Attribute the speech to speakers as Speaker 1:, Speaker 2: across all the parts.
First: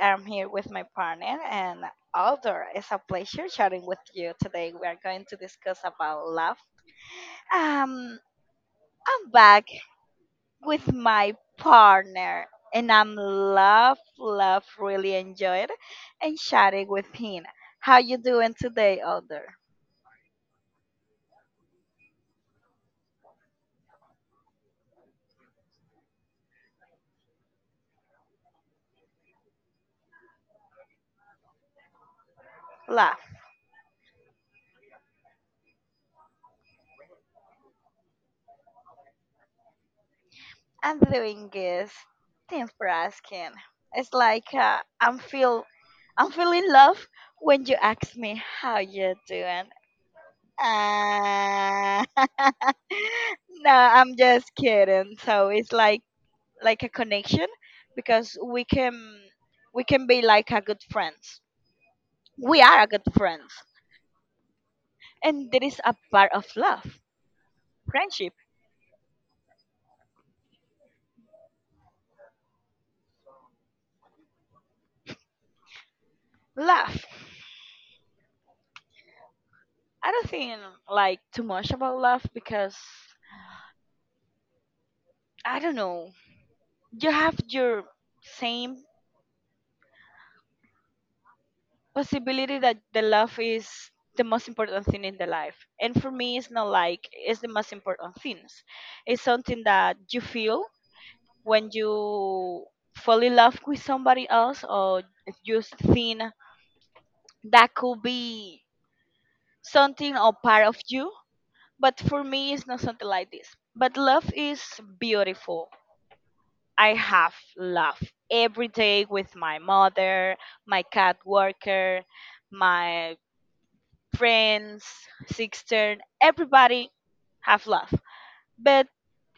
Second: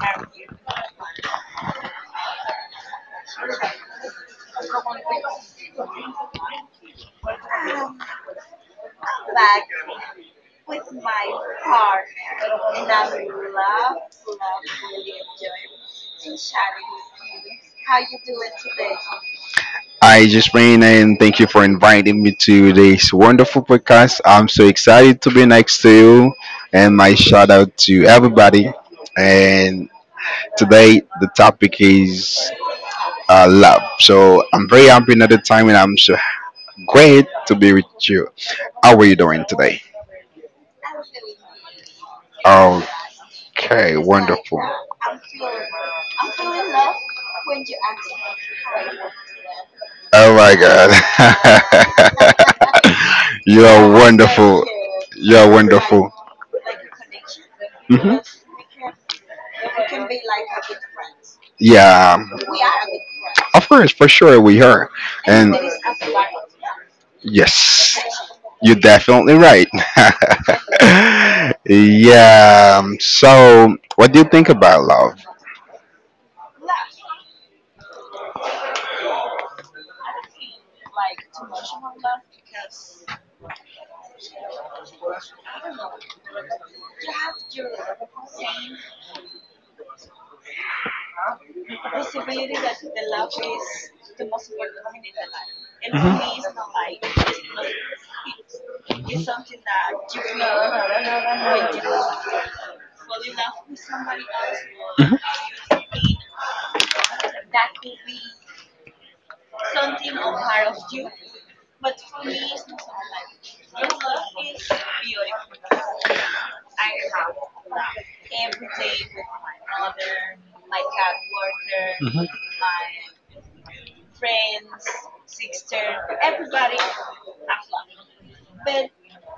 Speaker 1: I'm here with my partner and Alder. It's a pleasure chatting with you today. We are going to discuss about love. Um, I'm back with my partner and I'm really enjoyed and chatting with him. How you doing today, Alder?
Speaker 2: Hi, Jasmine, and thank you for inviting me to this wonderful podcast. I'm so excited to be next to you, and my shout out to everybody. And today, the topic is
Speaker 1: Love.
Speaker 2: love. So I'm very happy another time, and I'm so great to be with you. How are you doing today?
Speaker 1: I'm doing good. Thanks for asking.
Speaker 2: Okay,
Speaker 1: It's
Speaker 2: wonderful.
Speaker 1: like I'm feeling love when you ask me how you're doing.
Speaker 2: Oh my God,
Speaker 1: Ah.
Speaker 2: you
Speaker 1: No,
Speaker 2: are
Speaker 1: I'm just
Speaker 2: wonderful.
Speaker 1: kidding. So
Speaker 2: You're
Speaker 1: it's
Speaker 2: wonderful.
Speaker 1: like a connection
Speaker 2: hmm
Speaker 1: because we can be like a good friends.
Speaker 2: Yeah,
Speaker 1: We are a good friends.
Speaker 2: of course, for sure, we are.
Speaker 1: And
Speaker 2: And
Speaker 1: there is a part of love,
Speaker 2: yes,
Speaker 1: friendship,
Speaker 2: you're definitely right. Yeah. So, what do you think about love?
Speaker 1: love. I don't think like too much about love because I don't know. You have your same possibility that the love is the most important thing in the life, and for me it's not like it's the most important things. It's something that you feel when you fall in love with somebody else, or if you think that could be something or part of you, but for me it's not something like this. But love is beautiful. I have love every day with my mother, my cat Worker,
Speaker 2: Mhm.
Speaker 1: my friends, sister, everybody have love. But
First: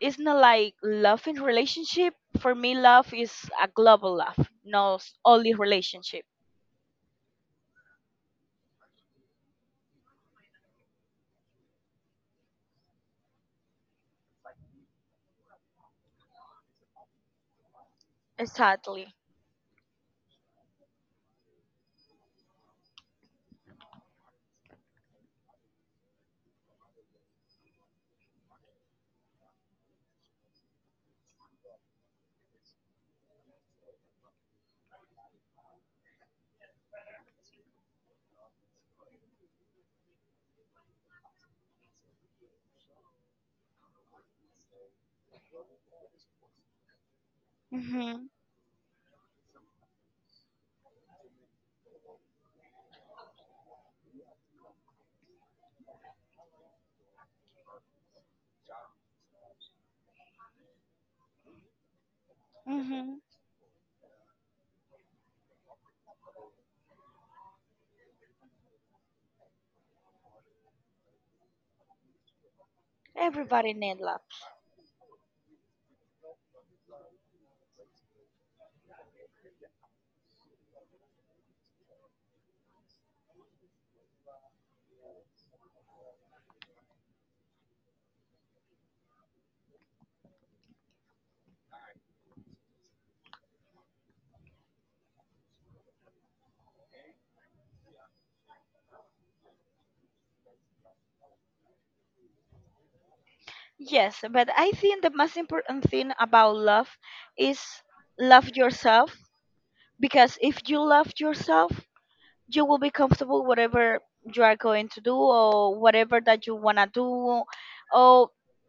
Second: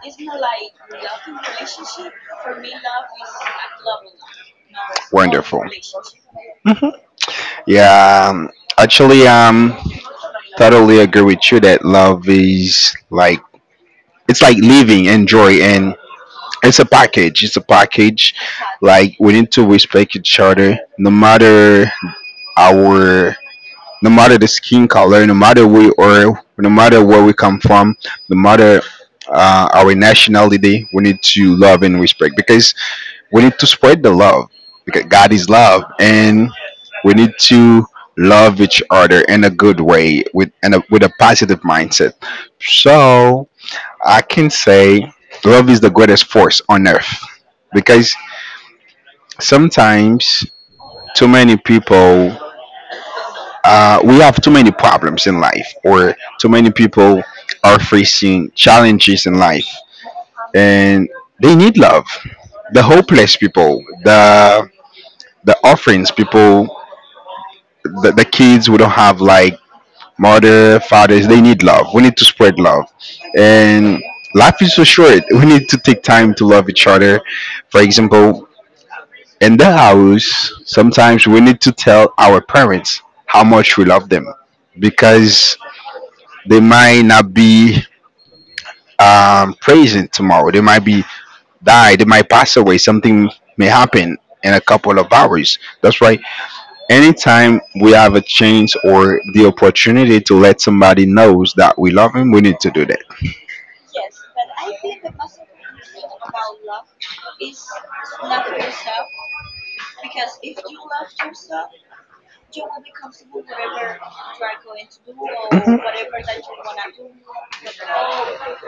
Speaker 1: it's not like love in relationship. For me, love is a global love, not only
Speaker 2: Wonderful.
Speaker 1: relationship.
Speaker 2: hmm Yeah. Actually, totally agree with you that love is like it's like living, enjoy, and joy. It's a package. It's a package.
Speaker 1: Exactly.
Speaker 2: Like we need to respect each other, no matter our, no matter the skin color, no matter we are, no matter where we come from, no matter our nationality. We need to love and respect because we need to spread the love, because God is love, and we need to love each other in a good way, with a positive mindset. So I can say love is the greatest force on earth because
Speaker 1: Mhm.
Speaker 2: sometimes too many people, we have too many problems in life, or too many people are facing challenges in life, and they need love. The
Speaker 1: Mhm.
Speaker 2: hopeless people, the orphans people, the kids who don't have like mother, fathers, they need love. We need to spread love,
Speaker 1: Everybody need
Speaker 2: and
Speaker 1: love.
Speaker 2: life is so short. We need to take time to love each other. For example, in the house, sometimes we need to tell our parents how much we love them because they might not be present tomorrow. They might be died. They might pass away. Something may happen in a couple of hours. That's why anytime we have a chance or the opportunity to let somebody knows that we love him, we need to do that.
Speaker 1: Yes, but I think the most important thing about love is love yourself, because if you love yourself, you will be comfortable whatever you are going to do or
Speaker 2: Mhm.
Speaker 1: whatever that you want to do, or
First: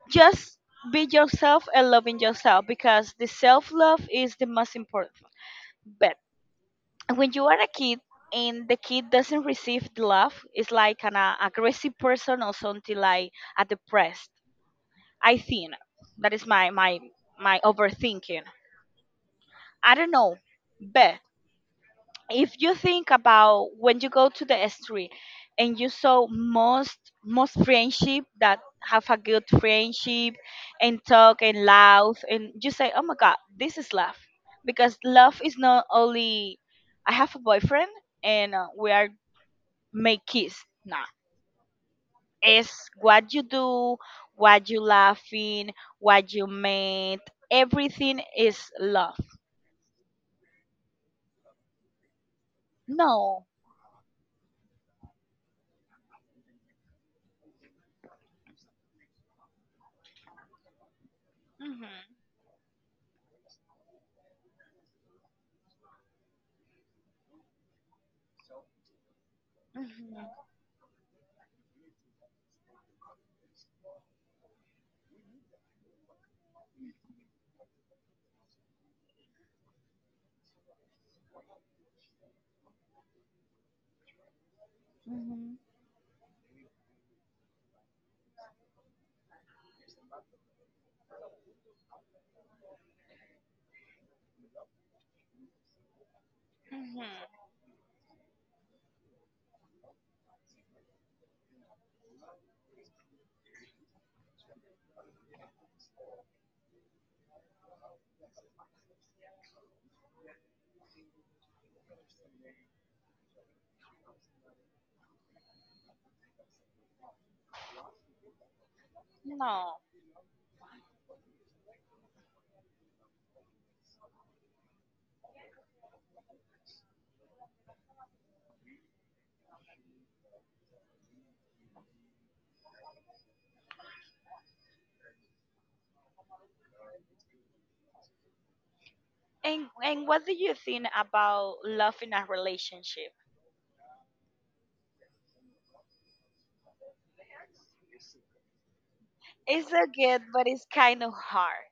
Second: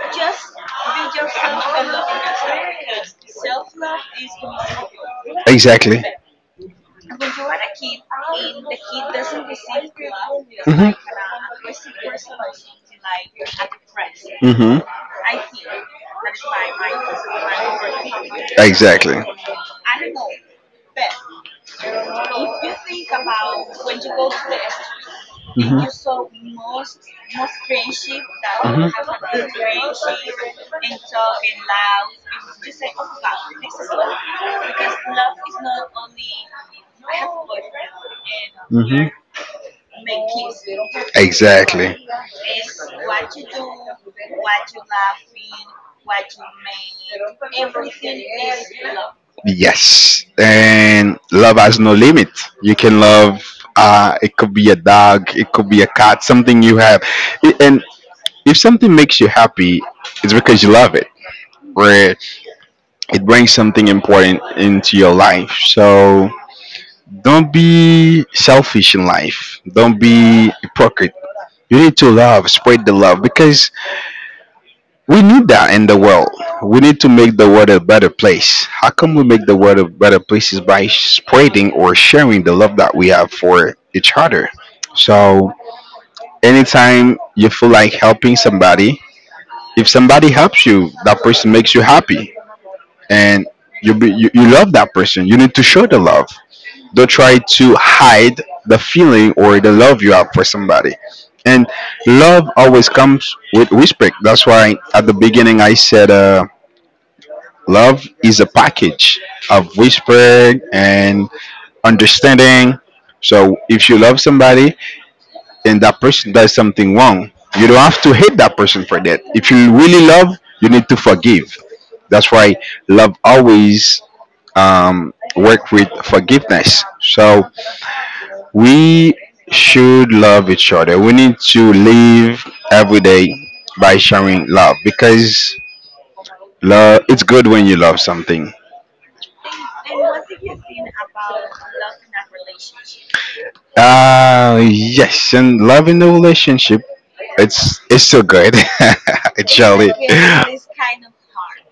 Speaker 1: just be yourself and loving yourself, because the self-love is the most important.
Speaker 2: Exactly.
Speaker 1: But when you are a kid and the kid doesn't receive the love, it's
Speaker 2: Mhm.
Speaker 1: like an aggressive person or something like a depressed.
Speaker 2: Mm-hmm.
Speaker 1: I think that is my my overthinking.
Speaker 2: Exactly.
Speaker 1: I don't know, but if you think about when you go to the street and
Speaker 2: Mm-hmm.
Speaker 1: you saw most most friendship that have a
Speaker 2: Mm-hmm.
Speaker 1: good friendship and talk and laugh, and you say, oh my god, this is love, because love is not only I have a boyfriend and we
Speaker 2: Mm-hmm.
Speaker 1: are make kiss, nah,
Speaker 2: Exactly.
Speaker 1: it's what you do, what you laughing, what you made, everything is love.
Speaker 2: Yes, and love has no limit. You can love.
Speaker 1: No.
Speaker 2: It could be a dog. It could be a cat. Something you have, and if something makes you happy, it's because you love it,
Speaker 1: Hmm.
Speaker 2: where it brings something important into your life. So don't be selfish in life. Don't
Speaker 1: Hmm.
Speaker 2: be hypocrite. You need to love, spread the love because we need that in the world. We need to make the world a better place. How come we make the world a better place is by spreading or sharing the love that we have for each other. So
Speaker 1: Hmm.
Speaker 2: anytime you feel like helping somebody, if somebody helps you, that person makes you happy. And you love that person, you need to show the love.
Speaker 1: Hmm.
Speaker 2: Don't try to hide the feeling or the love you have for somebody. And love always comes with respect. That's why at the beginning I said love is a package of respect and understanding. So if you love somebody and that person does something wrong, you don't have to hate that person for that. If you
Speaker 1: No.
Speaker 2: really love, you need to forgive. That's why love always work with forgiveness. So we should love each other. We need to live every day by showing love because love it's good when you love something.
Speaker 1: and what do you think about love in a relationship?
Speaker 2: Uh, yes, and love in the relationship, it's still good.
Speaker 1: It's a
Speaker 2: Actually.
Speaker 1: good, but it's kind of hard.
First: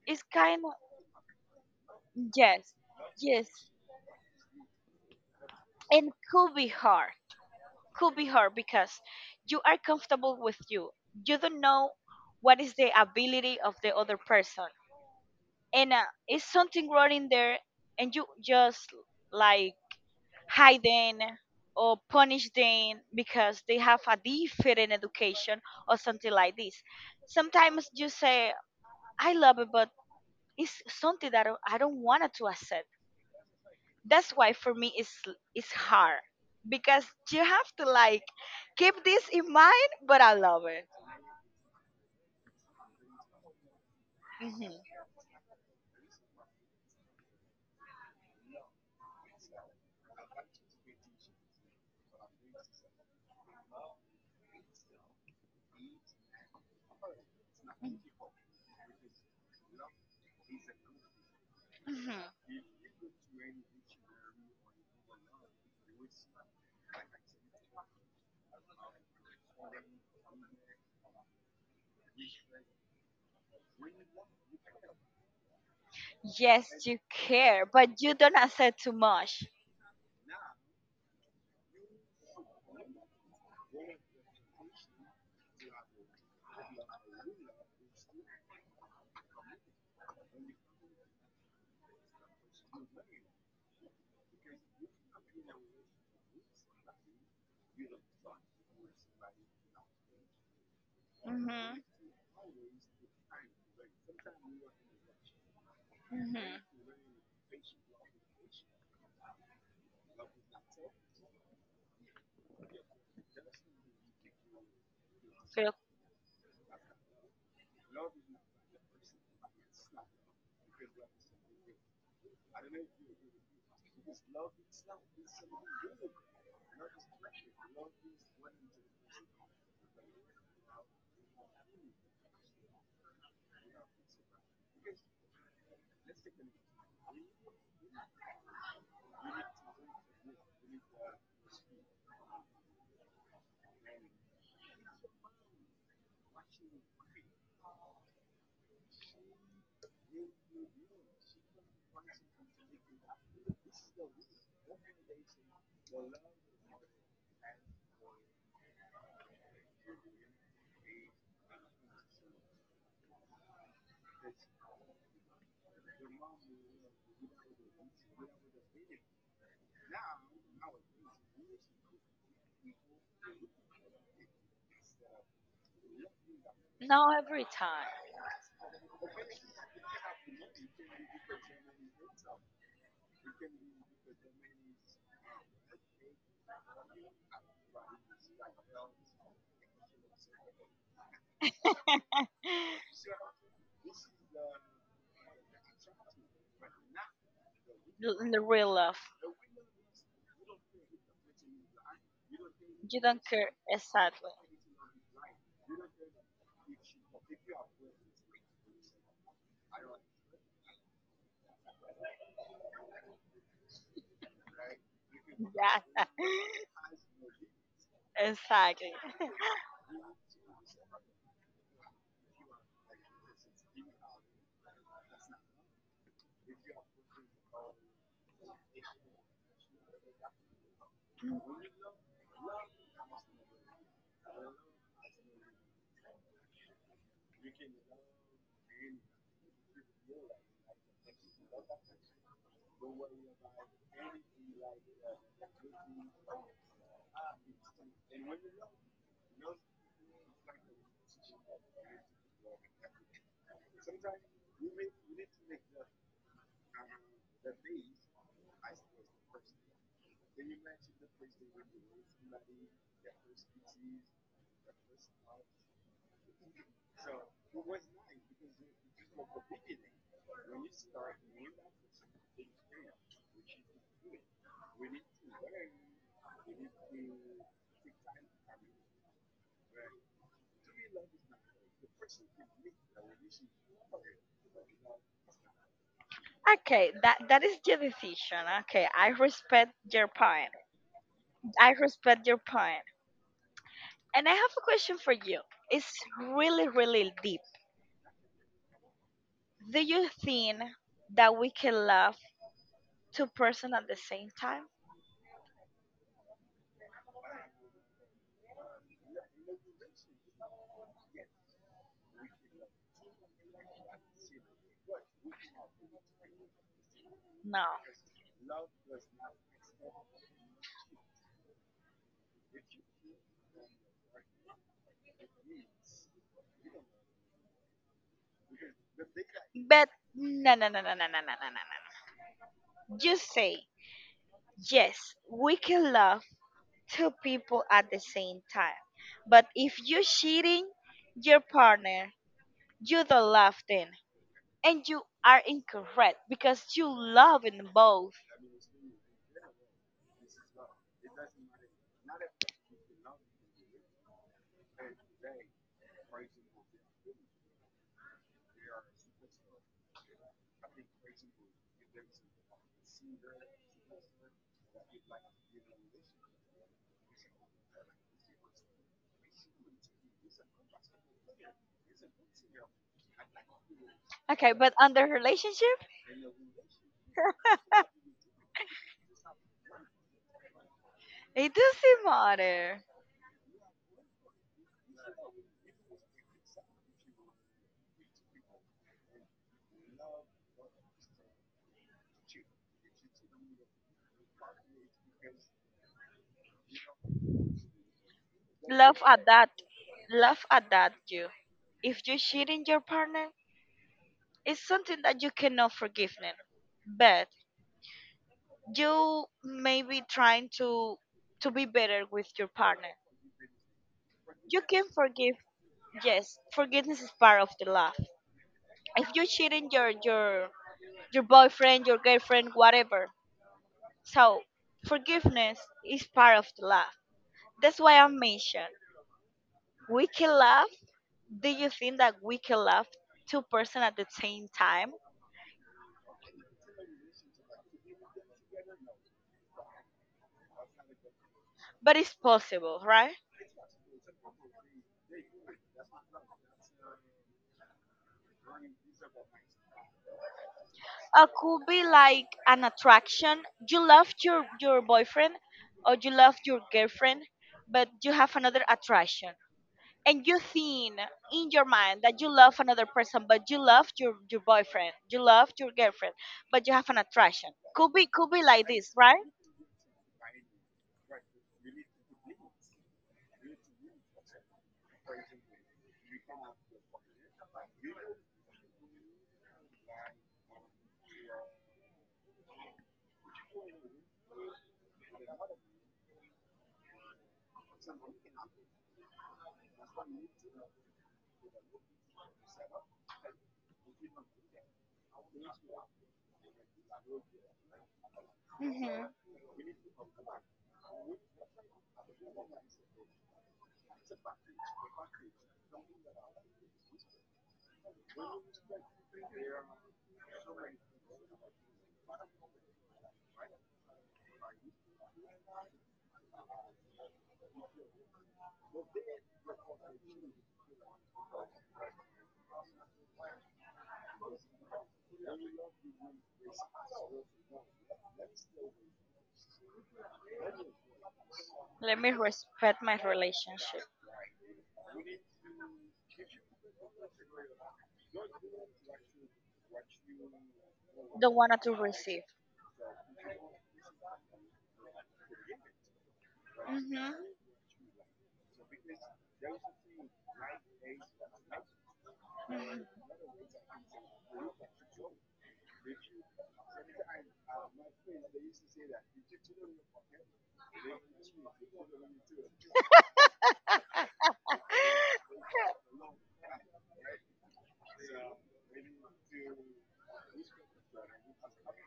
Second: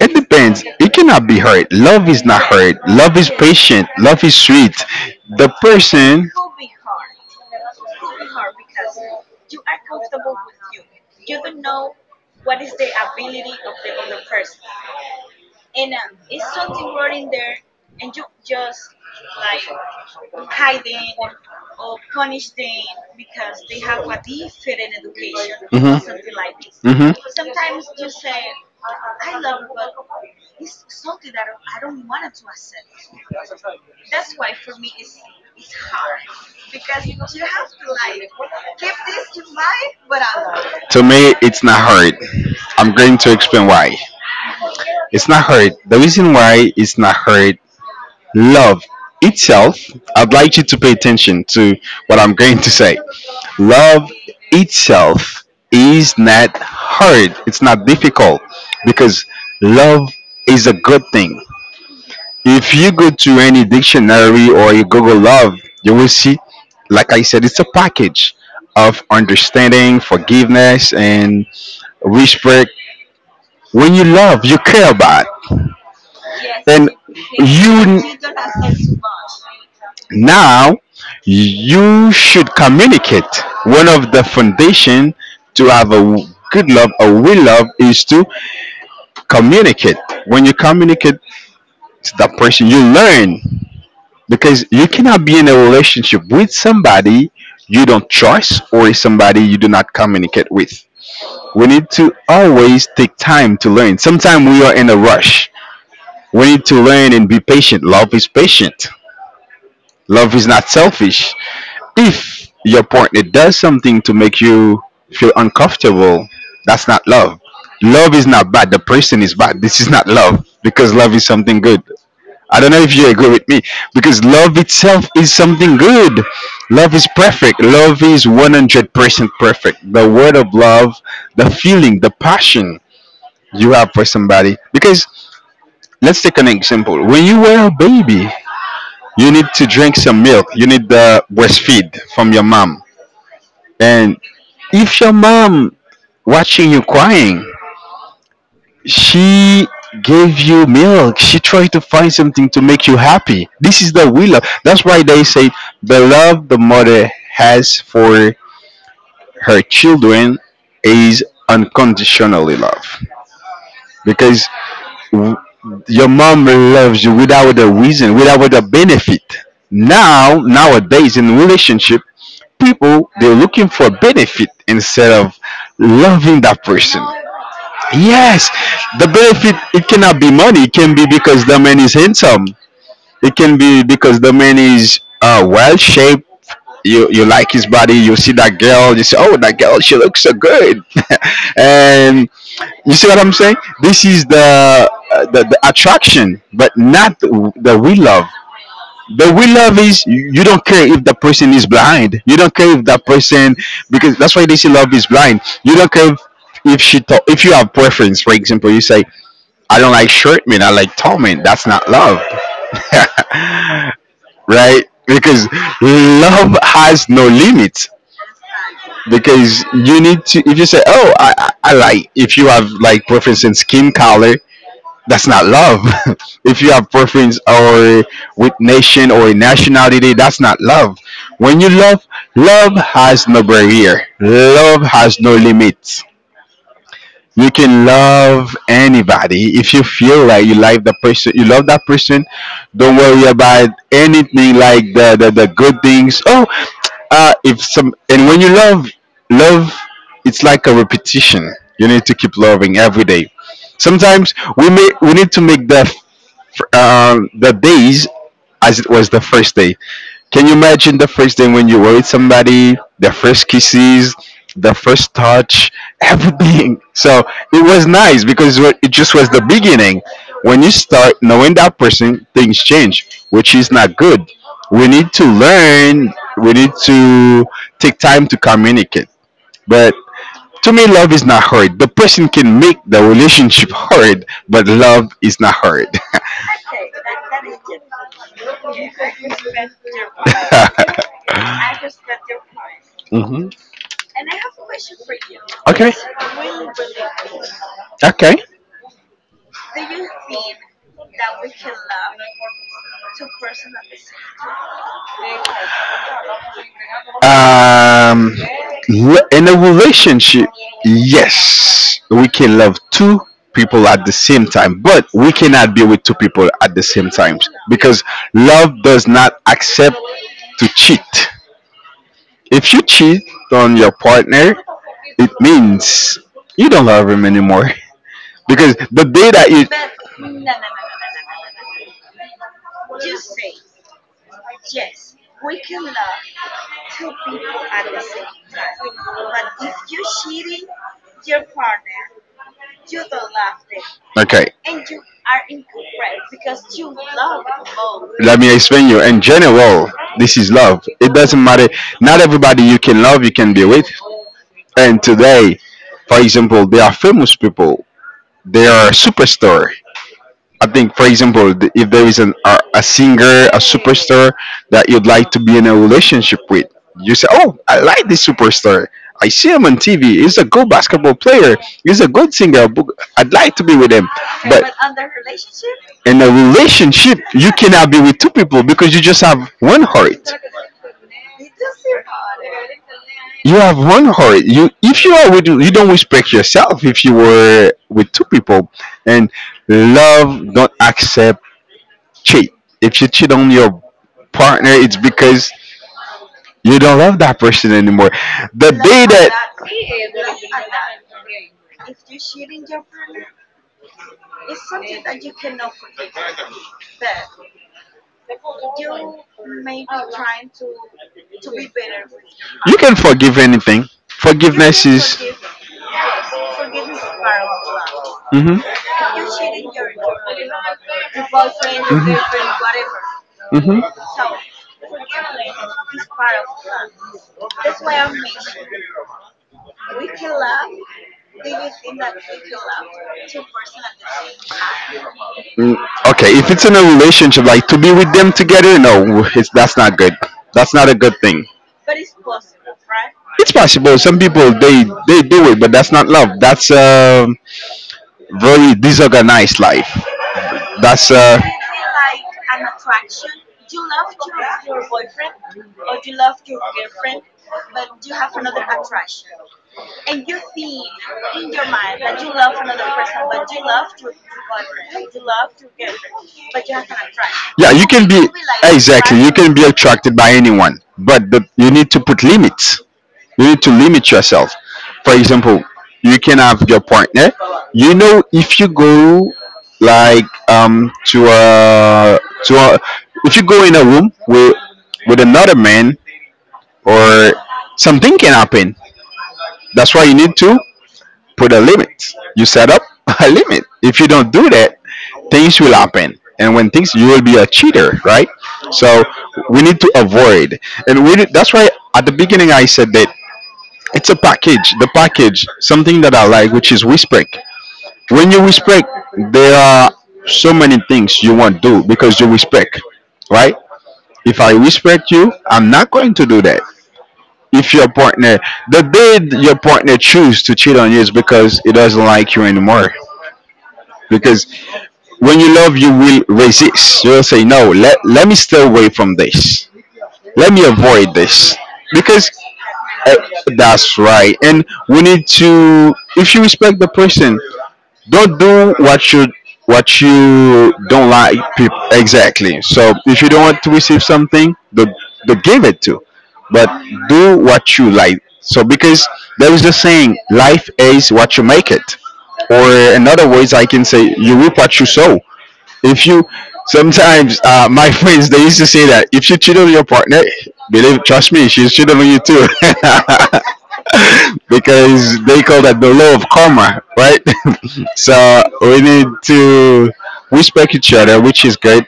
Speaker 2: It
Speaker 1: It's
Speaker 2: depends.
Speaker 1: kind of,
Speaker 2: It cannot be hurt. Love is not
Speaker 1: yes,
Speaker 2: hurt. Love is
Speaker 1: yes,
Speaker 2: patient. Love is sweet. The
Speaker 1: and
Speaker 2: person
Speaker 1: could be hard. Could be hard because you are comfortable with you. You don't know what is the ability of the other person, and it's something wrong in there, and you just like hide them or punish them because they have a different education or something like this. Sometimes you say, I love it, but it's something that I don't want to accept. That's why for me it's hard because you have to like keep this in mind, but I love it.
Speaker 2: it's not hard. I'm going to explain why.
Speaker 1: Mhm.
Speaker 2: It's not hard. The reason why it's not hard. Love itself, I'd like you to pay attention to what I'm going to say. Love itself is not hard, it's not difficult, because love is a good thing.
Speaker 1: Mhm.
Speaker 2: If you go to any dictionary or you google love, you will see, like I said, it's a package of understanding, forgiveness and respect. When you love, you care about.
Speaker 1: Yes,
Speaker 2: Then
Speaker 1: you
Speaker 2: you
Speaker 1: care, but you don't accept too much.
Speaker 2: Now you should communicate. One of the foundation to have a good love, a will love, is to communicate. When you communicate to that person, you learn, because you cannot be in a relationship with somebody you don't trust or somebody you do not communicate with. We
Speaker 1: Mhm.
Speaker 2: need to always take time to learn. Sometimes we are in a rush. We
Speaker 1: Mhm.
Speaker 2: need to learn and be patient. Love is patient. Love is not selfish. If your partner does something to make you feel
Speaker 1: Feel
Speaker 2: uncomfortable, that's not love. Love is not bad. The person is bad. This is not love because love is something good. I don't know if you agree with me, because love itself is something good. Love is perfect. Love is 100% perfect. The word of love, the feeling, the passion you have for somebody. Because let's take an example. When you were a baby, you need to drink some milk, you need the breastfeed from your mom. And if your mom watching you crying, she gave you milk, she tried to find something to make you happy. This is the will of, that's why they say the love the mother has for her children is unconditionally love, because w- your mom loves you without a reason, without a benefit. Nowadays in relationship, people they're looking for benefit instead of loving that person.
Speaker 1: no every time.
Speaker 2: Yes, the benefit, it cannot be money. It can be because the man is handsome. It can be because the man is well shaped. You like his body. You see that girl, you say, oh, that girl, she looks so good. And you see what I'm saying. This is the the attraction, but not the the we
Speaker 1: L-
Speaker 2: love.
Speaker 1: in the real love.
Speaker 2: The real love is you don't care if the person is blind. You don't care if
Speaker 1: You
Speaker 2: that
Speaker 1: don't care
Speaker 2: person, because
Speaker 1: exactly.
Speaker 2: that's why they say love is blind. You don't care if, if you have preference. For example, you say I don't like short men. I like tall men. That's not love, right? Because
Speaker 1: Yeah,
Speaker 2: love has no limits.
Speaker 1: exactly.
Speaker 2: Because you need to, if you say, oh, I like, if you have like preference in skin color, that's not love. If you have preference or with nation or nationality, that's not love. When you love, love has no barrier. Love has no limits. You can love anybody. If you feel like you like the person, you love that person. Don't worry about anything like the good things. Oh, if some, and when you love, love, it's like a repetition. You need to keep loving every day. Sometimes we may, we need to make the the days as it was the first day. Can you imagine the first day when you were with somebody, the first kisses, the first touch, everything? So it was nice because it just was the beginning. When you start knowing that person, things change, which is not good. We need to learn, we need to take time to communicate. But to me, love is not hard. The person can make the relationship hard, but love is not hard.
Speaker 1: Okay, that that is your decision. Okay, I respect your point. I respect your point.
Speaker 2: hmm
Speaker 1: And I have a question for you.
Speaker 2: Okay.
Speaker 1: It's really, really deep.
Speaker 2: Okay.
Speaker 1: Do you think that we can love two person at the same time?
Speaker 2: Um, in a relationship, yes, we can love two people at the same time, but we cannot be with two people at the same time
Speaker 1: No.
Speaker 2: because love does not accept to cheat. If you cheat on your partner, it means you don't love him anymore because the day that you.
Speaker 1: But no no no no no no no no no no. Just say yes, we can love two people at the same time. But if you're cheating your partner, you don't love them.
Speaker 2: Okay.
Speaker 1: And you are
Speaker 2: Right.
Speaker 1: incorrect because you
Speaker 2: You love
Speaker 1: love
Speaker 2: the
Speaker 1: in
Speaker 2: most.
Speaker 1: both.
Speaker 2: Let me explain you. In general, this is love. It doesn't matter. Not everybody you can love, you can be with. And today, for example, there are famous people. They are superstar. I think, for example, if there is a singer, a superstar that you'd like to be in a relationship with, you say, "Oh, I like this superstar. I see him on TV. He's a good basketball player. He's a good singer. I'd like to be with him."
Speaker 1: Okay, but
Speaker 2: But
Speaker 1: under relationship,
Speaker 2: in a relationship you cannot be with two people because you just have one heart.
Speaker 1: it doesn't matter.
Speaker 2: You have one heart. You, are with, you don't respect yourself if you were with two people. And love don't accept cheat. If you cheat on your partner, it's because you don't love that person anymore. The
Speaker 1: Love
Speaker 2: day
Speaker 1: at
Speaker 2: that,
Speaker 1: that. Love at that you. If you're cheating your partner, it's something that you cannot forgive them, but you may be trying to be better with your
Speaker 2: you can
Speaker 1: partner.
Speaker 2: forgive anything. You
Speaker 1: You
Speaker 2: Forgiveness
Speaker 1: can
Speaker 2: is.
Speaker 1: forgive. Yes, forgiveness is part of the love.
Speaker 2: Mhm.
Speaker 1: If you're cheating your your boyfriend, your girlfriend,
Speaker 2: Mhm.
Speaker 1: whatever,
Speaker 2: Mhm.
Speaker 1: so forgiveness is part of the love. That's why I mentioned we can love. Do you think that we can love two person at the same time?
Speaker 2: Mm, okay, if it's in a relationship, like to be with them together, no, it's, that's not good. That's not a good thing.
Speaker 1: But it's possible, right?
Speaker 2: It's possible. Some people they do it, but that's not love. That's very disorganized life. That's
Speaker 1: Could be
Speaker 2: like,
Speaker 1: like an attraction. You love your boyfriend, or you love your girlfriend, but you have another attraction, and you think in your mind that you love another person, but you love your boyfriend, you love your girlfriend, but you have an attraction.
Speaker 2: yeah, you
Speaker 1: Could be,
Speaker 2: can be,
Speaker 1: could be like this,
Speaker 2: exactly,
Speaker 1: right?
Speaker 2: you can be attracted by anyone, but you need to put limits. You need to limit yourself. For example, you can have your partner. You know if you go, like, to a if you go in a room with another man, or something can happen. That's why you need to put a limit. You set up a limit. If you don't do that, things will happen. And when things, you will be a cheater, right? So
Speaker 1: Hmm.
Speaker 2: we need to avoid. And that's why at the beginning I said that it's a package. The package, something that I like, which is respect. When you respect, there are so many things you won't do because you respect, right? If I respect you, I'm not going to do that. If your partner, the day your partner choose to cheat on you is because it doesn't like you anymore, because when you love, you will resist, you'll say no, let me stay away from this, let me avoid this,
Speaker 1: Let me
Speaker 2: because
Speaker 1: respect my
Speaker 2: uh,
Speaker 1: relationship.
Speaker 2: that's right. And we need to, if you respect the person, don't do what you don't
Speaker 1: Don't
Speaker 2: like
Speaker 1: want to
Speaker 2: people,
Speaker 1: receive.
Speaker 2: exactly. So if you don't want to receive something, don't give it to, but
Speaker 1: Hmm.
Speaker 2: do what you like, so because there is the saying, life is what you make it, or in other words, I can say you reap what you sow. If you sometimes, my friends they used to say that if you cheat on your partner, believe trust me, she's cheating on you too, because they call that the law of karma, right? So we need to respect each other, which is good.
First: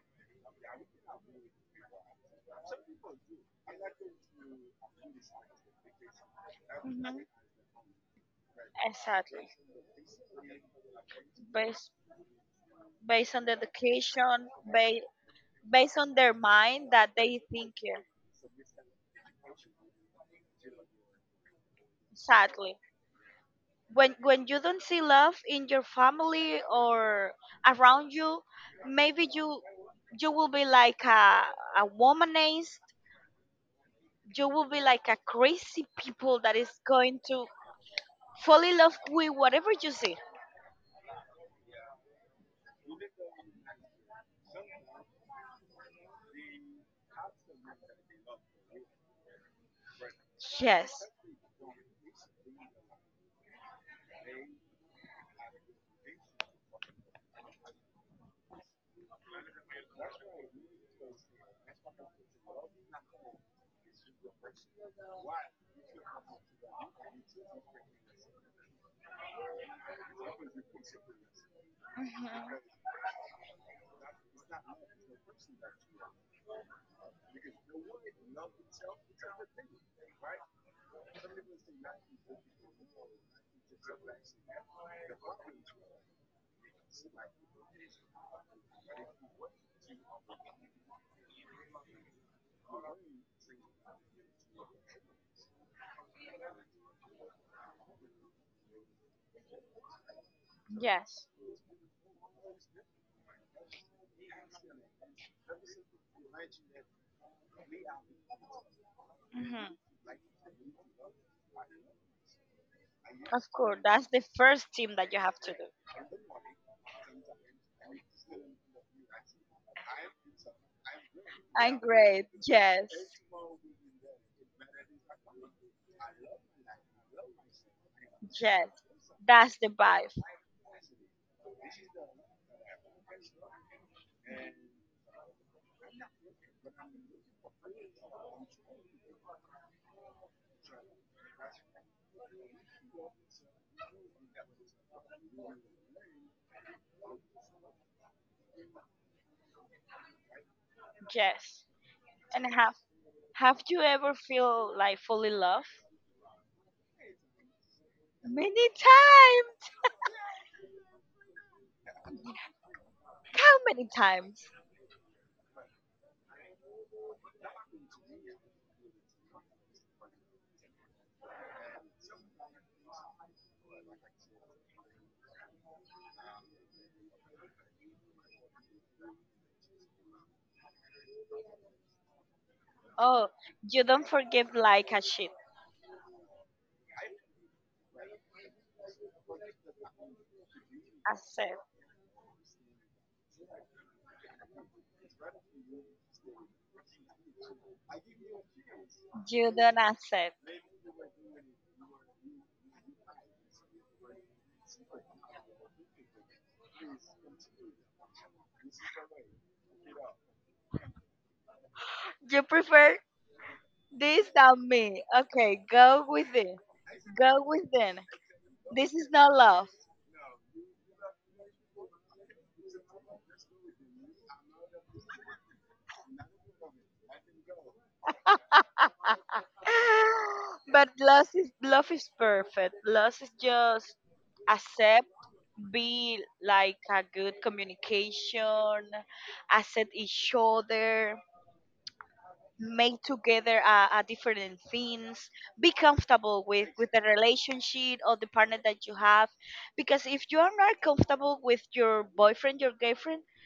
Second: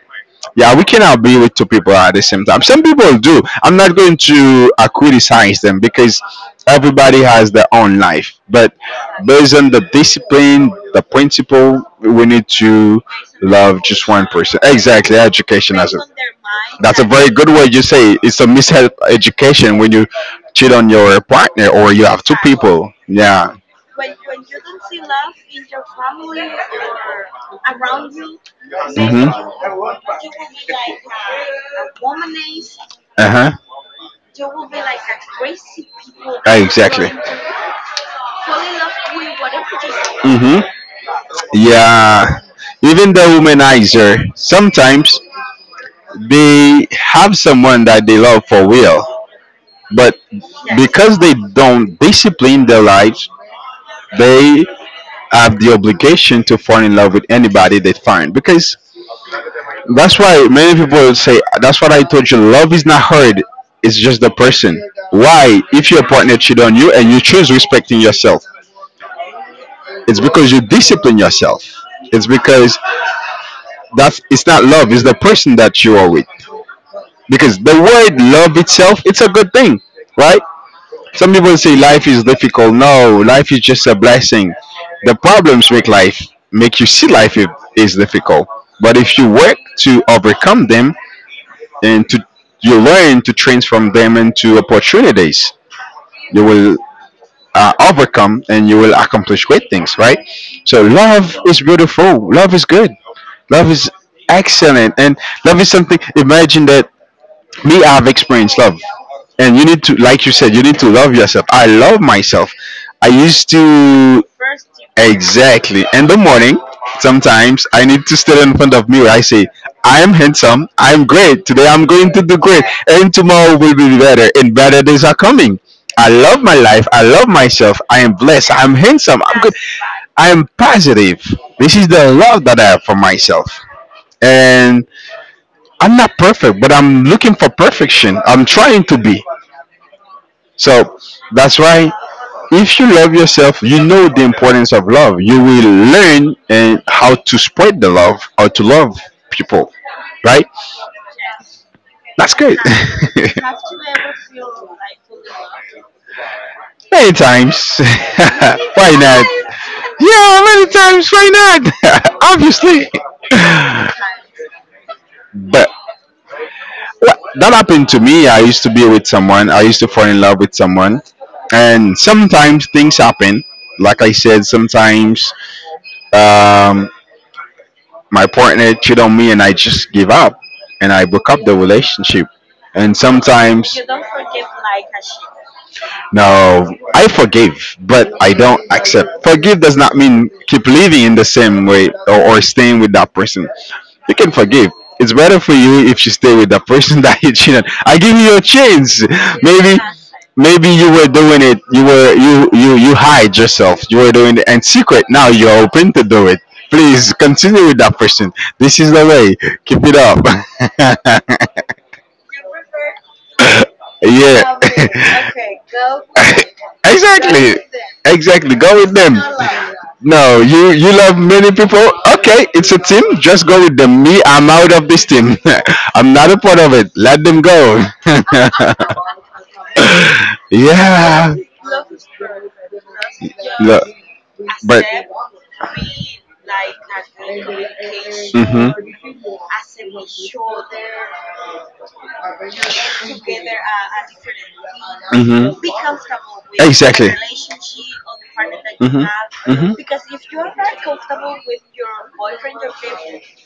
Speaker 2: Yeah, we cannot be with two people at the same time. Some people do. I'm not going to criticize them because everybody has their own life. But
Speaker 1: Exactly.
Speaker 2: based on the discipline, the principle,
Speaker 1: Based,
Speaker 2: we need to
Speaker 1: based on the
Speaker 2: love just one
Speaker 1: education,
Speaker 2: person.
Speaker 1: based
Speaker 2: Exactly, education as
Speaker 1: based
Speaker 2: a,
Speaker 1: on their mind
Speaker 2: that's a
Speaker 1: that
Speaker 2: very
Speaker 1: they
Speaker 2: good way
Speaker 1: think
Speaker 2: you
Speaker 1: here.
Speaker 2: say it. It's a mishealth education when you cheat on your partner or you have two
Speaker 1: Exactly.
Speaker 2: people. Yeah.
Speaker 1: When you don't see love in your family or around you, maybe
Speaker 2: Mm-hmm.
Speaker 1: you you will be like a womanist.
Speaker 2: Uh huh.
Speaker 1: You will be like a crazy people that is
Speaker 2: Exactly.
Speaker 1: going to fall in love with whatever you see.
Speaker 2: Mm-hmm. Yeah, even the womanizer, sometimes they have someone that they love for real, but
Speaker 1: Yes.
Speaker 2: because they don't discipline their lives, they have the obligation to fall in love with anybody they find. Because that's why many people say, that's what I told you, love is not hard, it's just the person. Why? If your partner cheat on you and you choose respecting yourself, it's because you discipline yourself. It's because that's it's not love, it's the person that you are with, because the word love itself, it's a good thing, right? Some people say life is difficult. No, life is just a blessing. The problems make life, make you see life is difficult, but if you work to overcome them, and to, you learn to transform them into opportunities, you will overcome and you will accomplish great things, right? So
Speaker 1: Yes.
Speaker 2: love is beautiful, love is good, love is excellent, and love is something. Imagine that, me, I've experienced love, and you
Speaker 1: Hmm.
Speaker 2: need to, like you said, you need to love yourself. I love myself. I used
Speaker 1: Of course, that's the
Speaker 2: to,
Speaker 1: first thing that you have to do.
Speaker 2: exactly, in the morning sometimes I need to stand in front of mirror. I say, I am handsome, I'm great today,
Speaker 1: I'm
Speaker 2: I'm going to
Speaker 1: great.
Speaker 2: do great,
Speaker 1: Yes.
Speaker 2: and tomorrow will be better, and better days are coming. I love my life, I love myself, I am blessed,
Speaker 1: Yes.
Speaker 2: I'm handsome, I'm good,
Speaker 1: That's the vibe.
Speaker 2: I am positive. This is the love that I have for myself, and I'm not perfect, but I'm looking for perfection. I'm trying to be. So that's why, if you love yourself, you know the importance of love. You will learn and how to spread the love, how to love people, right?
Speaker 1: Yes.
Speaker 2: That's
Speaker 1: And
Speaker 2: great.
Speaker 1: have you ever feel like fully love?
Speaker 2: Many times.
Speaker 1: Many
Speaker 2: Why not?
Speaker 1: times.
Speaker 2: Yeah, many times. Why not? Obviously.
Speaker 1: How many times?
Speaker 2: But, well, that happened to me. I used to be with someone. I used to fall in love with someone, and sometimes things happen. Like I said, sometimes, um, my partner cheated on me, and I just give up, and I broke up the relationship. And
Speaker 1: Oh,
Speaker 2: sometimes,
Speaker 1: you don't forgive like a shit.
Speaker 2: no, I forgive, but I don't accept. Forgive does not mean keep living in the
Speaker 1: Accept.
Speaker 2: same way, or staying with that person. You can forgive. It's better for you if you stay with the person that you cheated. I give you a chance.
Speaker 1: You don't
Speaker 2: Maybe,
Speaker 1: accept.
Speaker 2: maybe you were doing it. You were you you you hide yourself. You were doing it and secret. Now you're open to do it. Please continue with that person. This is the way. Keep it up.
Speaker 1: You prefer this
Speaker 2: Yeah.
Speaker 1: than me. Okay, go with it. Go
Speaker 2: Exactly.
Speaker 1: with it.
Speaker 2: Exactly. Go
Speaker 1: This
Speaker 2: with
Speaker 1: is
Speaker 2: them.
Speaker 1: not love.
Speaker 2: No, you love many people. Okay, it's a team. Just go with them. Me, I'm out of this team. I'm not a part of it. Let them go.
Speaker 1: But
Speaker 2: Yeah.
Speaker 1: love is perfect. Love is
Speaker 2: No,
Speaker 1: just
Speaker 2: but.
Speaker 1: accept, be like a good
Speaker 2: Mhm.
Speaker 1: communication, accept each other, make together different things,
Speaker 2: Mhm.
Speaker 1: be comfortable with the
Speaker 2: Exactly.
Speaker 1: relationship or the partner that you
Speaker 2: Mhm.
Speaker 1: have,
Speaker 2: Mhm.
Speaker 1: because if you are not comfortable with your boyfriend, your girlfriend,
Speaker 2: Mhm.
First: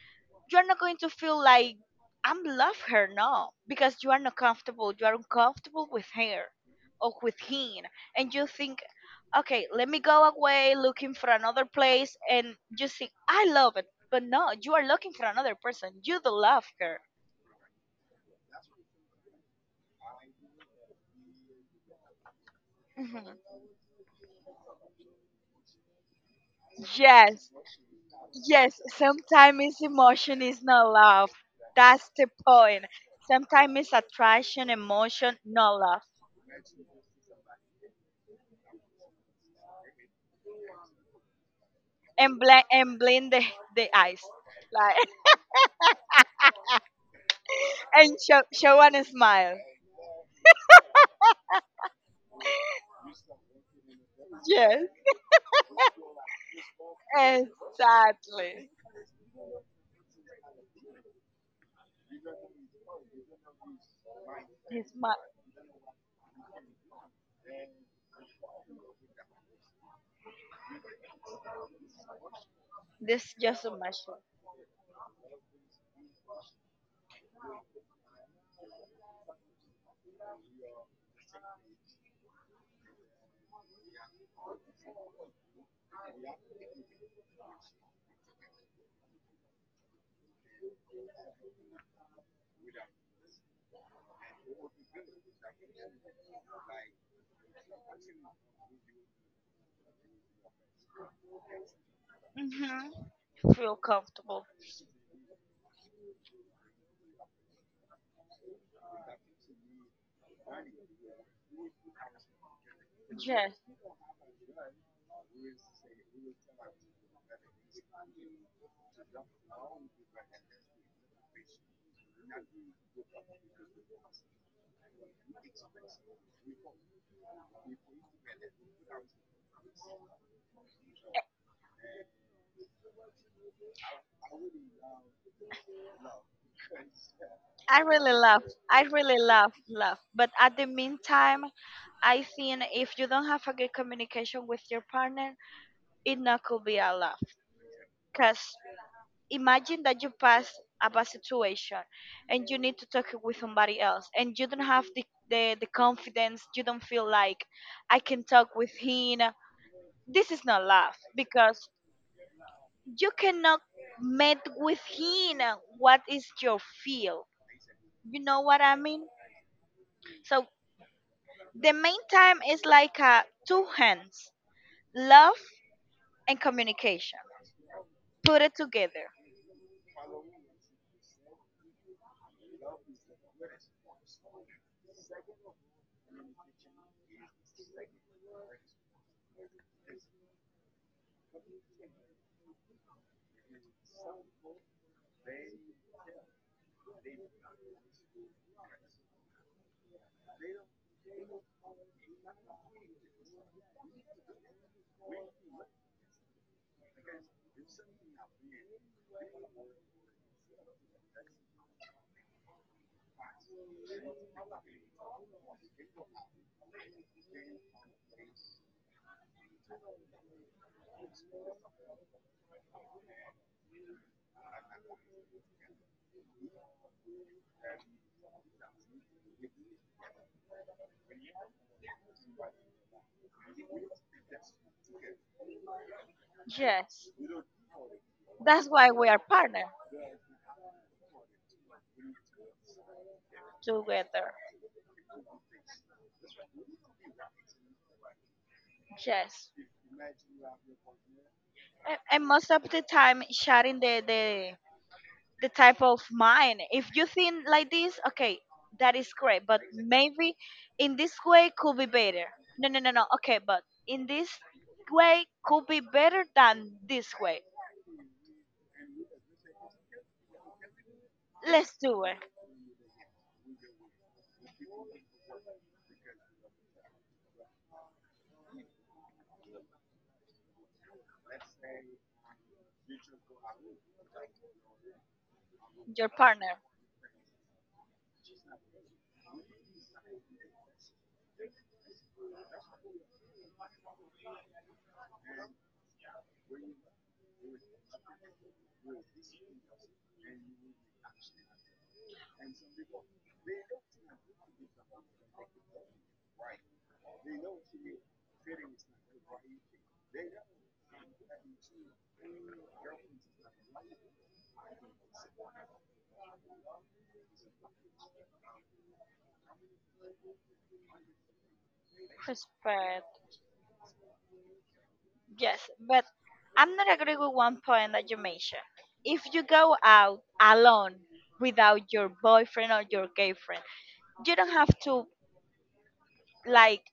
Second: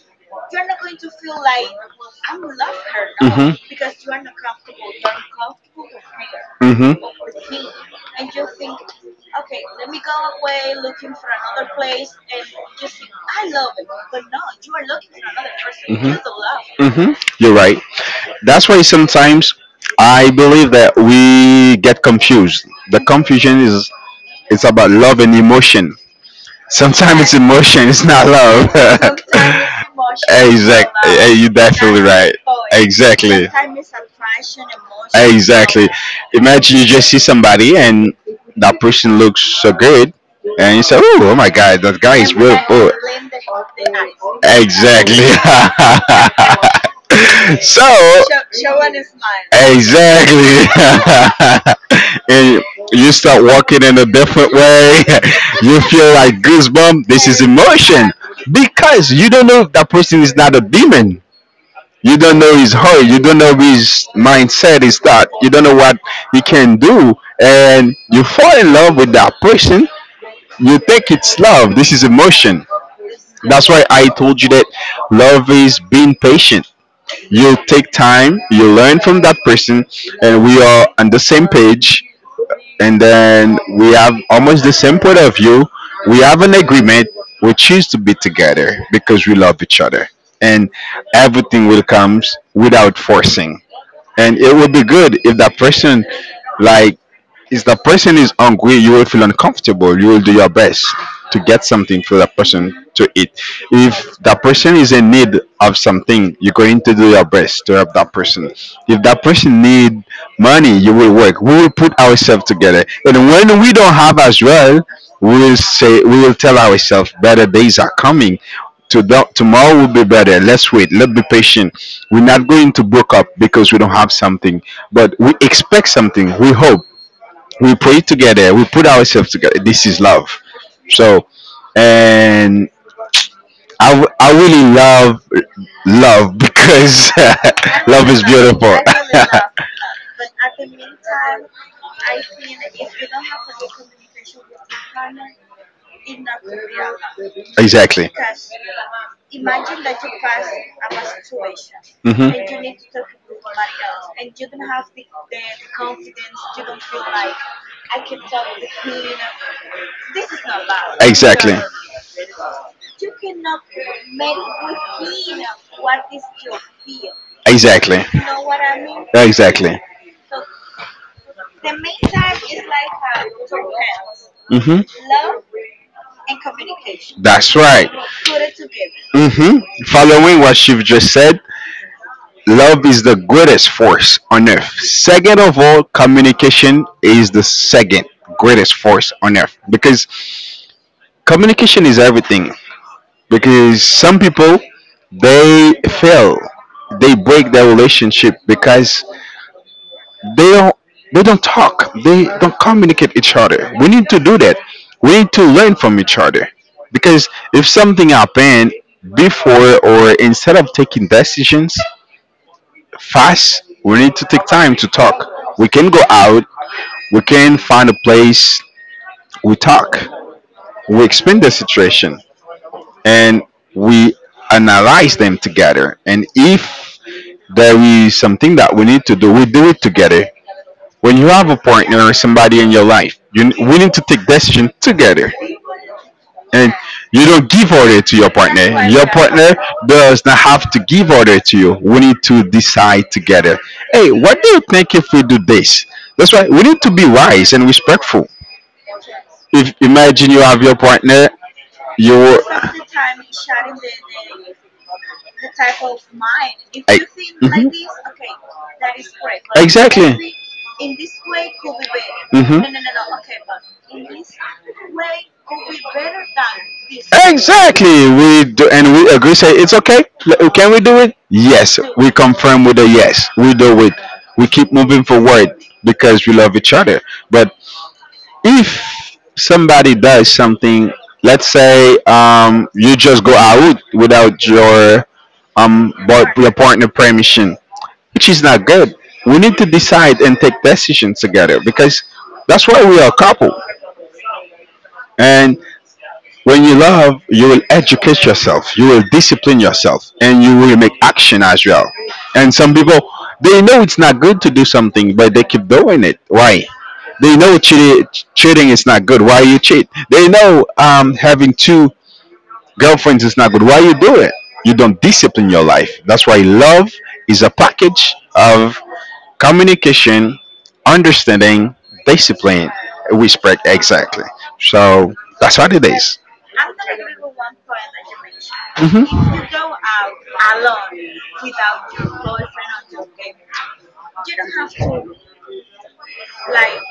Speaker 1: you're not going to feel like I'm love her,
Speaker 2: Mhm.
Speaker 1: no,
Speaker 2: Mhm.
Speaker 1: because you are not comfortable, you are uncomfortable with her
Speaker 2: Mhm.
Speaker 1: or with him, and you think, okay, let me go away looking for another place, and you think I love it, but no, you are looking for another person, you don't love her.
Speaker 2: You're right. That's why sometimes I believe that we get confused. The
Speaker 1: Mhm.
Speaker 2: confusion is, it's about love and emotion. Sometimes it's, exactly,
Speaker 1: Yes,
Speaker 2: emotion, it's not
Speaker 1: yes,
Speaker 2: love.
Speaker 1: sometimes emotion is not
Speaker 2: Exactly.
Speaker 1: love.
Speaker 2: Yeah, you're definitely,
Speaker 1: That's the
Speaker 2: that's the right point.
Speaker 1: point.
Speaker 2: Exactly.
Speaker 1: Sometimes it's attraction, emotion, not
Speaker 2: Exactly.
Speaker 1: love.
Speaker 2: Imagine you just see somebody, and that person looks so good, and you say, "Oh, oh my God, that guy is
Speaker 1: And
Speaker 2: real."
Speaker 1: blend
Speaker 2: Oh,
Speaker 1: and blend the eyes like,
Speaker 2: exactly.
Speaker 1: and
Speaker 2: So,
Speaker 1: show show one smile.
Speaker 2: exactly, and you start walking in a different
Speaker 1: Yes,
Speaker 2: way. You feel like goosebump. This is emotion,
Speaker 1: exactly.
Speaker 2: because you don't know if that person is not a demon. You don't know his heart. You don't know his mindset,
Speaker 1: His
Speaker 2: his
Speaker 1: mu-
Speaker 2: thought. You don't know what he can do. And you fall in love with that person. You think it's love. This is emotion.
Speaker 1: this just
Speaker 2: That's
Speaker 1: a
Speaker 2: why I
Speaker 1: mushroom.
Speaker 2: told you that love is being patient. You take time, you learn from that person, and we are on the same page, and then we have almost the same point of view. We have an agreement. We choose to be together because we love each other, and everything will comes without forcing. And it will be good if that person, like, if the person is hungry, you will feel uncomfortable. You will do your best to get something for the person
Speaker 1: Hmm.
Speaker 2: to eat.
Speaker 1: Feel
Speaker 2: If the
Speaker 1: comfortable.
Speaker 2: person is in need of something, you're going to do your best to help that person. If that person need money, you will work. We will put ourselves together. And when we don't have as well, we will say, we will tell ourselves better days are coming. Today, tomorrow will be better. Let's wait. Let's be patient. We're not going to book up because we don't have something, but we expect something. We hope, we pray together, we put
Speaker 1: Yes,
Speaker 2: ourselves together, this is love, so, and I really love love because
Speaker 1: I
Speaker 2: love
Speaker 1: really
Speaker 2: is
Speaker 1: love, I
Speaker 2: beautiful.
Speaker 1: really love, love. But at the meantime, I think if you don't have a good communication with your partner, it not could be a love.
Speaker 2: Exactly.
Speaker 1: Cause imagine that you pass a bad situation, and you need
Speaker 2: Hmm.
Speaker 1: to talk it with somebody else, and you don't have the confidence. You don't feel like I can talk with him. This is not love
Speaker 2: Exactly.
Speaker 1: because you cannot meet with him what is your feel.
Speaker 2: Exactly.
Speaker 1: You know what I mean?
Speaker 2: Exactly.
Speaker 1: So the main time is like a two hands,
Speaker 2: Mm-hmm.
Speaker 1: love and communication.
Speaker 2: That's right.
Speaker 1: Put it together.
Speaker 2: Hmm. Following what you've just said, love is the greatest force on earth. Second of all, communication is the second greatest force on earth, because communication is everything. Because some people, they fail, they break their relationship because they don't they don't talk, they don't communicate each other. We need to do that. We need to learn from each other, because if something happened, before or instead of taking decisions fast, we need to take time to talk. We can go out, we can find a place, we talk, we explain the situation, and we analyze them together. And if there is something that we need to do, we do it together. When you have a partner or somebody in your life, you we need to take decision together, and
Speaker 1: Yes.
Speaker 2: you don't give order to your
Speaker 1: That's
Speaker 2: partner.
Speaker 1: why
Speaker 2: Your
Speaker 1: we are
Speaker 2: partner
Speaker 1: partner
Speaker 2: does not have to give order to you. We need to decide together. Hey,
Speaker 1: together.
Speaker 2: what do you think if we do this? That's right. We need to be wise and respectful.
Speaker 1: Yes.
Speaker 2: If imagine you have your partner,
Speaker 1: And
Speaker 2: you
Speaker 1: most of the time sharing the type of
Speaker 2: I-
Speaker 1: mind. If you think like this,
Speaker 2: Mhm.
Speaker 1: okay, that is great. But
Speaker 2: Exactly.
Speaker 1: maybe in this way could be better.
Speaker 2: Mhm.
Speaker 1: No, no, no, no. Okay, but in this way could be better than this way.
Speaker 2: Exactly. We do, and we agree. Say it's okay. Can we do it?
Speaker 1: Let's
Speaker 2: Yes.
Speaker 1: do
Speaker 2: We
Speaker 1: it.
Speaker 2: confirm with a yes. We do it. We keep moving forward because we love each other. But if somebody does something, let's say, you just go out without your
Speaker 1: Your
Speaker 2: your
Speaker 1: partner.
Speaker 2: partner permission, which is not good. We need to decide and take decisions together, because that's why we are a couple. When you love, you will educate yourself, you will discipline yourself, and you will make action as well. And some people, they know it's not good to do something, but they keep doing it. Why? They know cheating is not good. Why you cheat? They know, having two girlfriends is not good. Why you do it? You don't discipline your life. That's why love is a package of communication, understanding, discipline,
Speaker 1: Respect.
Speaker 2: respect. Exactly. So that's
Speaker 1: Yes,
Speaker 2: what it
Speaker 1: but
Speaker 2: is.
Speaker 1: I'm not agree with one point that you mentioned. If you
Speaker 2: Mm-hmm.
Speaker 1: go out alone without your boyfriend or your girlfriend, you don't have to like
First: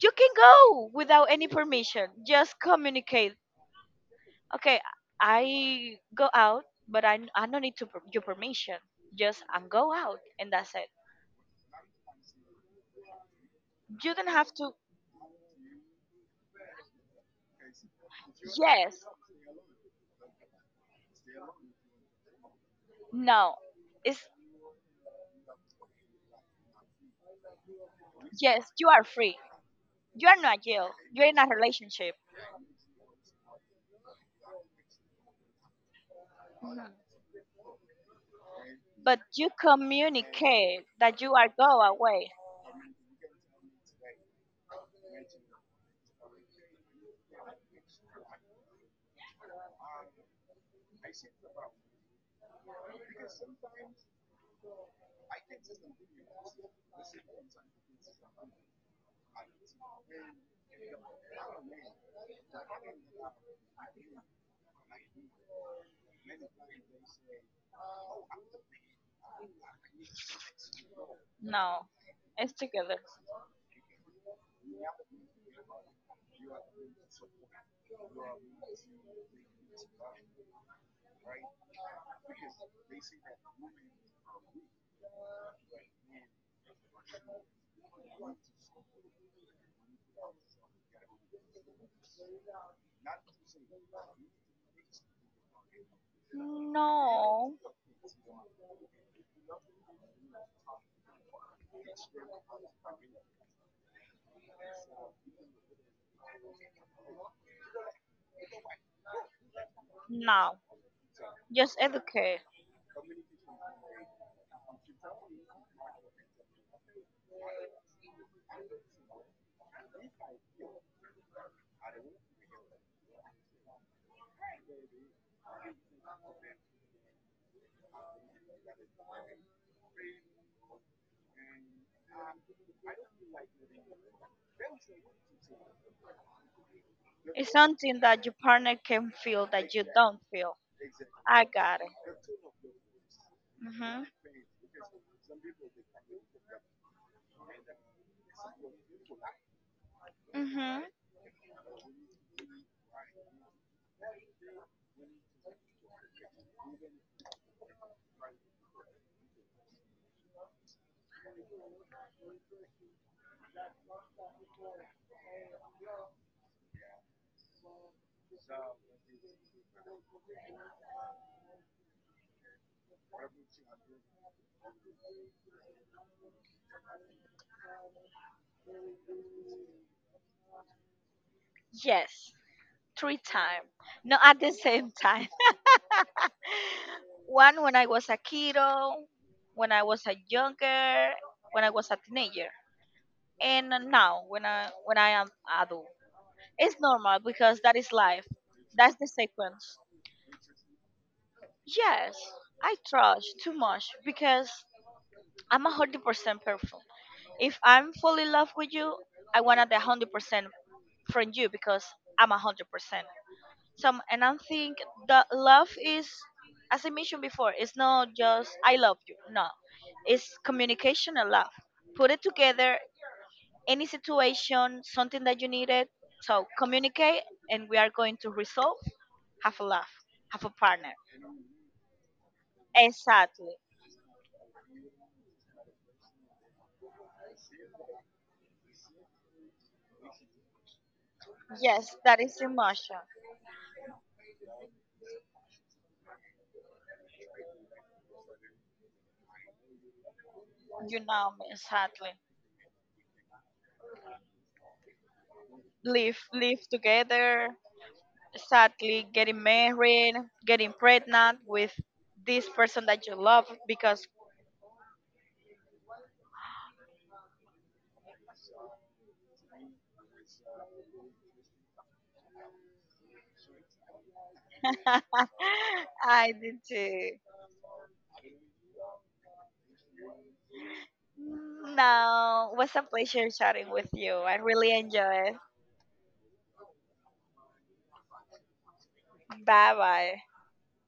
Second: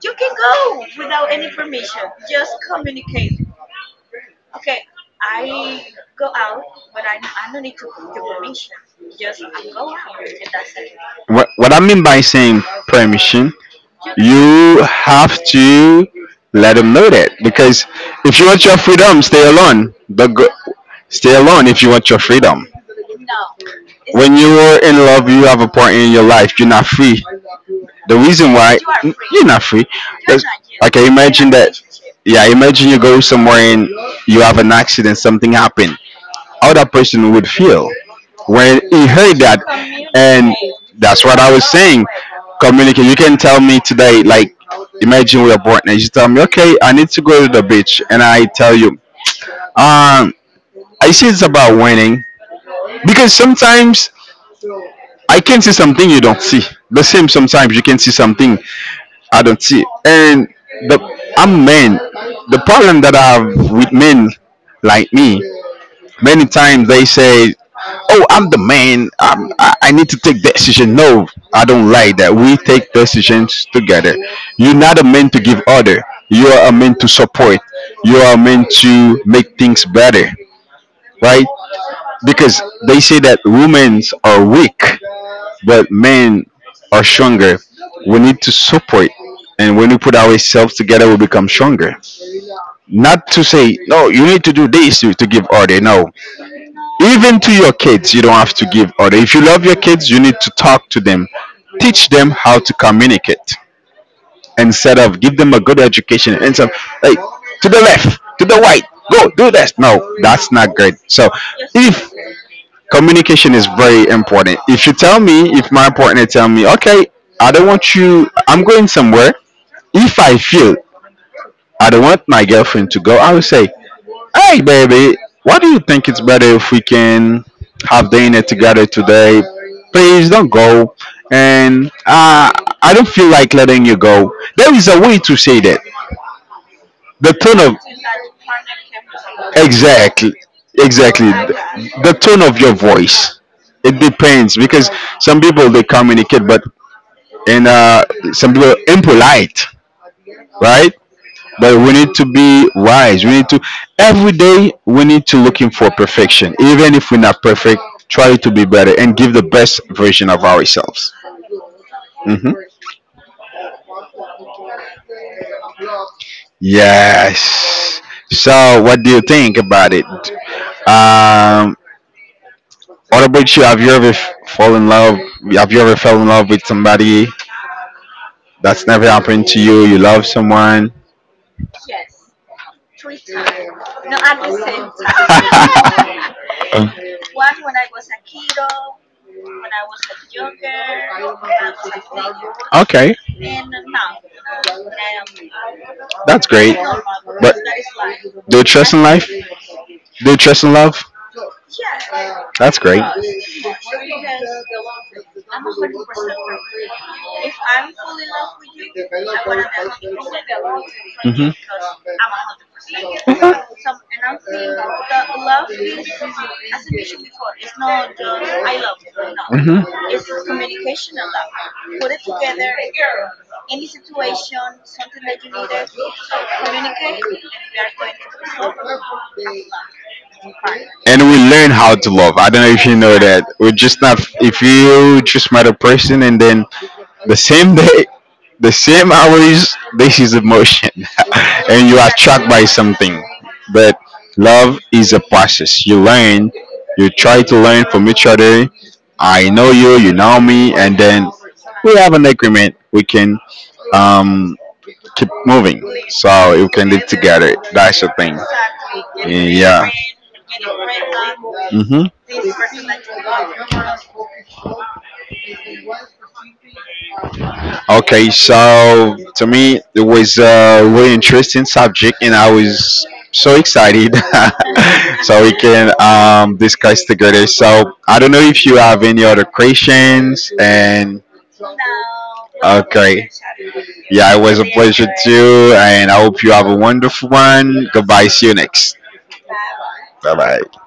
Speaker 1: you can go without any permission. Just communicate. Okay, I go out, but I don't need to per- your permission. Just I'm go out and that's it.
Speaker 2: What I mean by saying permission,
Speaker 1: You don't have to.
Speaker 2: you have to let them know, that because if you want your
Speaker 1: Yes,
Speaker 2: freedom, stay alone. But go, stay alone if you want your freedom.
Speaker 1: no, it's
Speaker 2: When you are in love, you have a partner in your life. You're not free. The reason
Speaker 1: yes,
Speaker 2: why, you
Speaker 1: you
Speaker 2: are
Speaker 1: are
Speaker 2: free,
Speaker 1: free.
Speaker 2: you're not free. You're,
Speaker 1: You are
Speaker 2: that's not
Speaker 1: not
Speaker 2: you.
Speaker 1: jail.
Speaker 2: Like, I you're
Speaker 1: You're in a
Speaker 2: imagine a that relationship.
Speaker 1: relationship,
Speaker 2: Yeah, imagine you go somewhere and you have an accident, something happened. How that person would feel when he
Speaker 1: but
Speaker 2: heard
Speaker 1: you
Speaker 2: that, and
Speaker 1: communicate that
Speaker 2: that's
Speaker 1: you
Speaker 2: what
Speaker 1: are
Speaker 2: I
Speaker 1: go
Speaker 2: was saying.
Speaker 1: away.
Speaker 2: Communicate. You can tell me today, like imagine we're born, and you tell me, okay, I need to go to the beach, and I tell you, um, I see it's about winning because sometimes I can see something you don't see. The same sometimes you can see something I don't see. And the I'm men. The problem that I have with men like me, many times they say, "Oh, I'm the man. I need to take decision." No, I
Speaker 1: No.
Speaker 2: don't like that.
Speaker 1: It's
Speaker 2: We take
Speaker 1: together.
Speaker 2: decisions together. You're not a man to give order. You are a man to support. You are a man to make things better, right? Because they say that women are weak, but men are stronger. We need to support, and when we put ourselves together, we become stronger. Not to say, no, you need to do this to give order. No, even to your kids, you don't have to give order. If you love your kids, you need to
Speaker 1: No,
Speaker 2: talk to them, teach them how to communicate instead of give them a good education and some, like, to the left, to the right, go do this. No, that's
Speaker 1: no,
Speaker 2: not good. So
Speaker 1: just
Speaker 2: if
Speaker 1: educate.
Speaker 2: communication is very important. If you tell me, if my partner tell me, okay, I don't want you, I'm going somewhere. If I feel I don't want my girlfriend to go, I will say, hey, baby, why do you think it's better if we can have dinner together today? Please don't go. And I don't feel like letting you go. There is a way to say that, the
Speaker 1: It's
Speaker 2: tone of.
Speaker 1: something that your partner can feel that you don't
Speaker 2: Exactly.
Speaker 1: feel.
Speaker 2: Exactly,
Speaker 1: I got
Speaker 2: the,
Speaker 1: it.
Speaker 2: the tone of your voice. It
Speaker 1: Mhm.
Speaker 2: depends because some people they communicate but and some people impolite,
Speaker 1: Mhm.
Speaker 2: right? But we need to be wise, we need to, every day we need to looking for perfection even if we're not perfect. Try to be better and give the best version of ourselves. Hmm. Yes. So what do you think about it? um What about you? Have you ever fall in love? Have you ever fell in love with somebody? That's never happened to you? You love someone?
Speaker 1: Yes. Three times. Not at the same time. One when I was a kiddo, when I was a younger, when I was a teenager,
Speaker 2: Okay,
Speaker 1: and now when I am adult.
Speaker 2: that's great.
Speaker 1: It's normal
Speaker 2: But
Speaker 1: because that is life.
Speaker 2: do you trust
Speaker 1: That's
Speaker 2: in
Speaker 1: the
Speaker 2: life? Do
Speaker 1: sequence.
Speaker 2: you trust in love?
Speaker 1: Yes, I
Speaker 2: That's great.
Speaker 1: trust too much because I'm 100% person. If I'm fully in love with you, I want 100% from you
Speaker 2: Hmm.
Speaker 1: because I'm 100%. So, and I think the love is, as I mentioned before, it's not just I love you. No, it's communication and love. Put it together. Any situation, something that you needed. So communicate, and we are going to resolve. Have a laugh. Have a partner.
Speaker 2: And we learn how to love. I don't know if you know that.
Speaker 1: Exactly.
Speaker 2: We're just not. If you just met a person and then the same day, the same hours, this is emotion, and
Speaker 1: Yes,
Speaker 2: you are
Speaker 1: that is
Speaker 2: attracted by
Speaker 1: emotion.
Speaker 2: something. But love is a process. You learn. You try to learn from each other. I know you. You know me, and
Speaker 1: You
Speaker 2: then
Speaker 1: know me,
Speaker 2: we
Speaker 1: sadly.
Speaker 2: have an agreement. We can um keep moving
Speaker 1: Live, live
Speaker 2: so we can live
Speaker 1: together.
Speaker 2: together. That's the thing.
Speaker 1: Sadly, getting
Speaker 2: Yeah.
Speaker 1: married, getting pregnant with
Speaker 2: Hmm.
Speaker 1: this person that you love because
Speaker 2: Okay, so to me, it was a really interesting subject, and I was so excited so we can
Speaker 1: I did
Speaker 2: discuss
Speaker 1: too.
Speaker 2: together. So I don't know if you have any other questions, and
Speaker 1: No, it was a pleasure
Speaker 2: okay,
Speaker 1: chatting with you.
Speaker 2: yeah,
Speaker 1: I
Speaker 2: it was a
Speaker 1: really
Speaker 2: pleasure
Speaker 1: enjoy it.
Speaker 2: too, and I hope you have a wonderful one. Goodbye, see you next.
Speaker 1: Bye bye.
Speaker 2: Bye bye.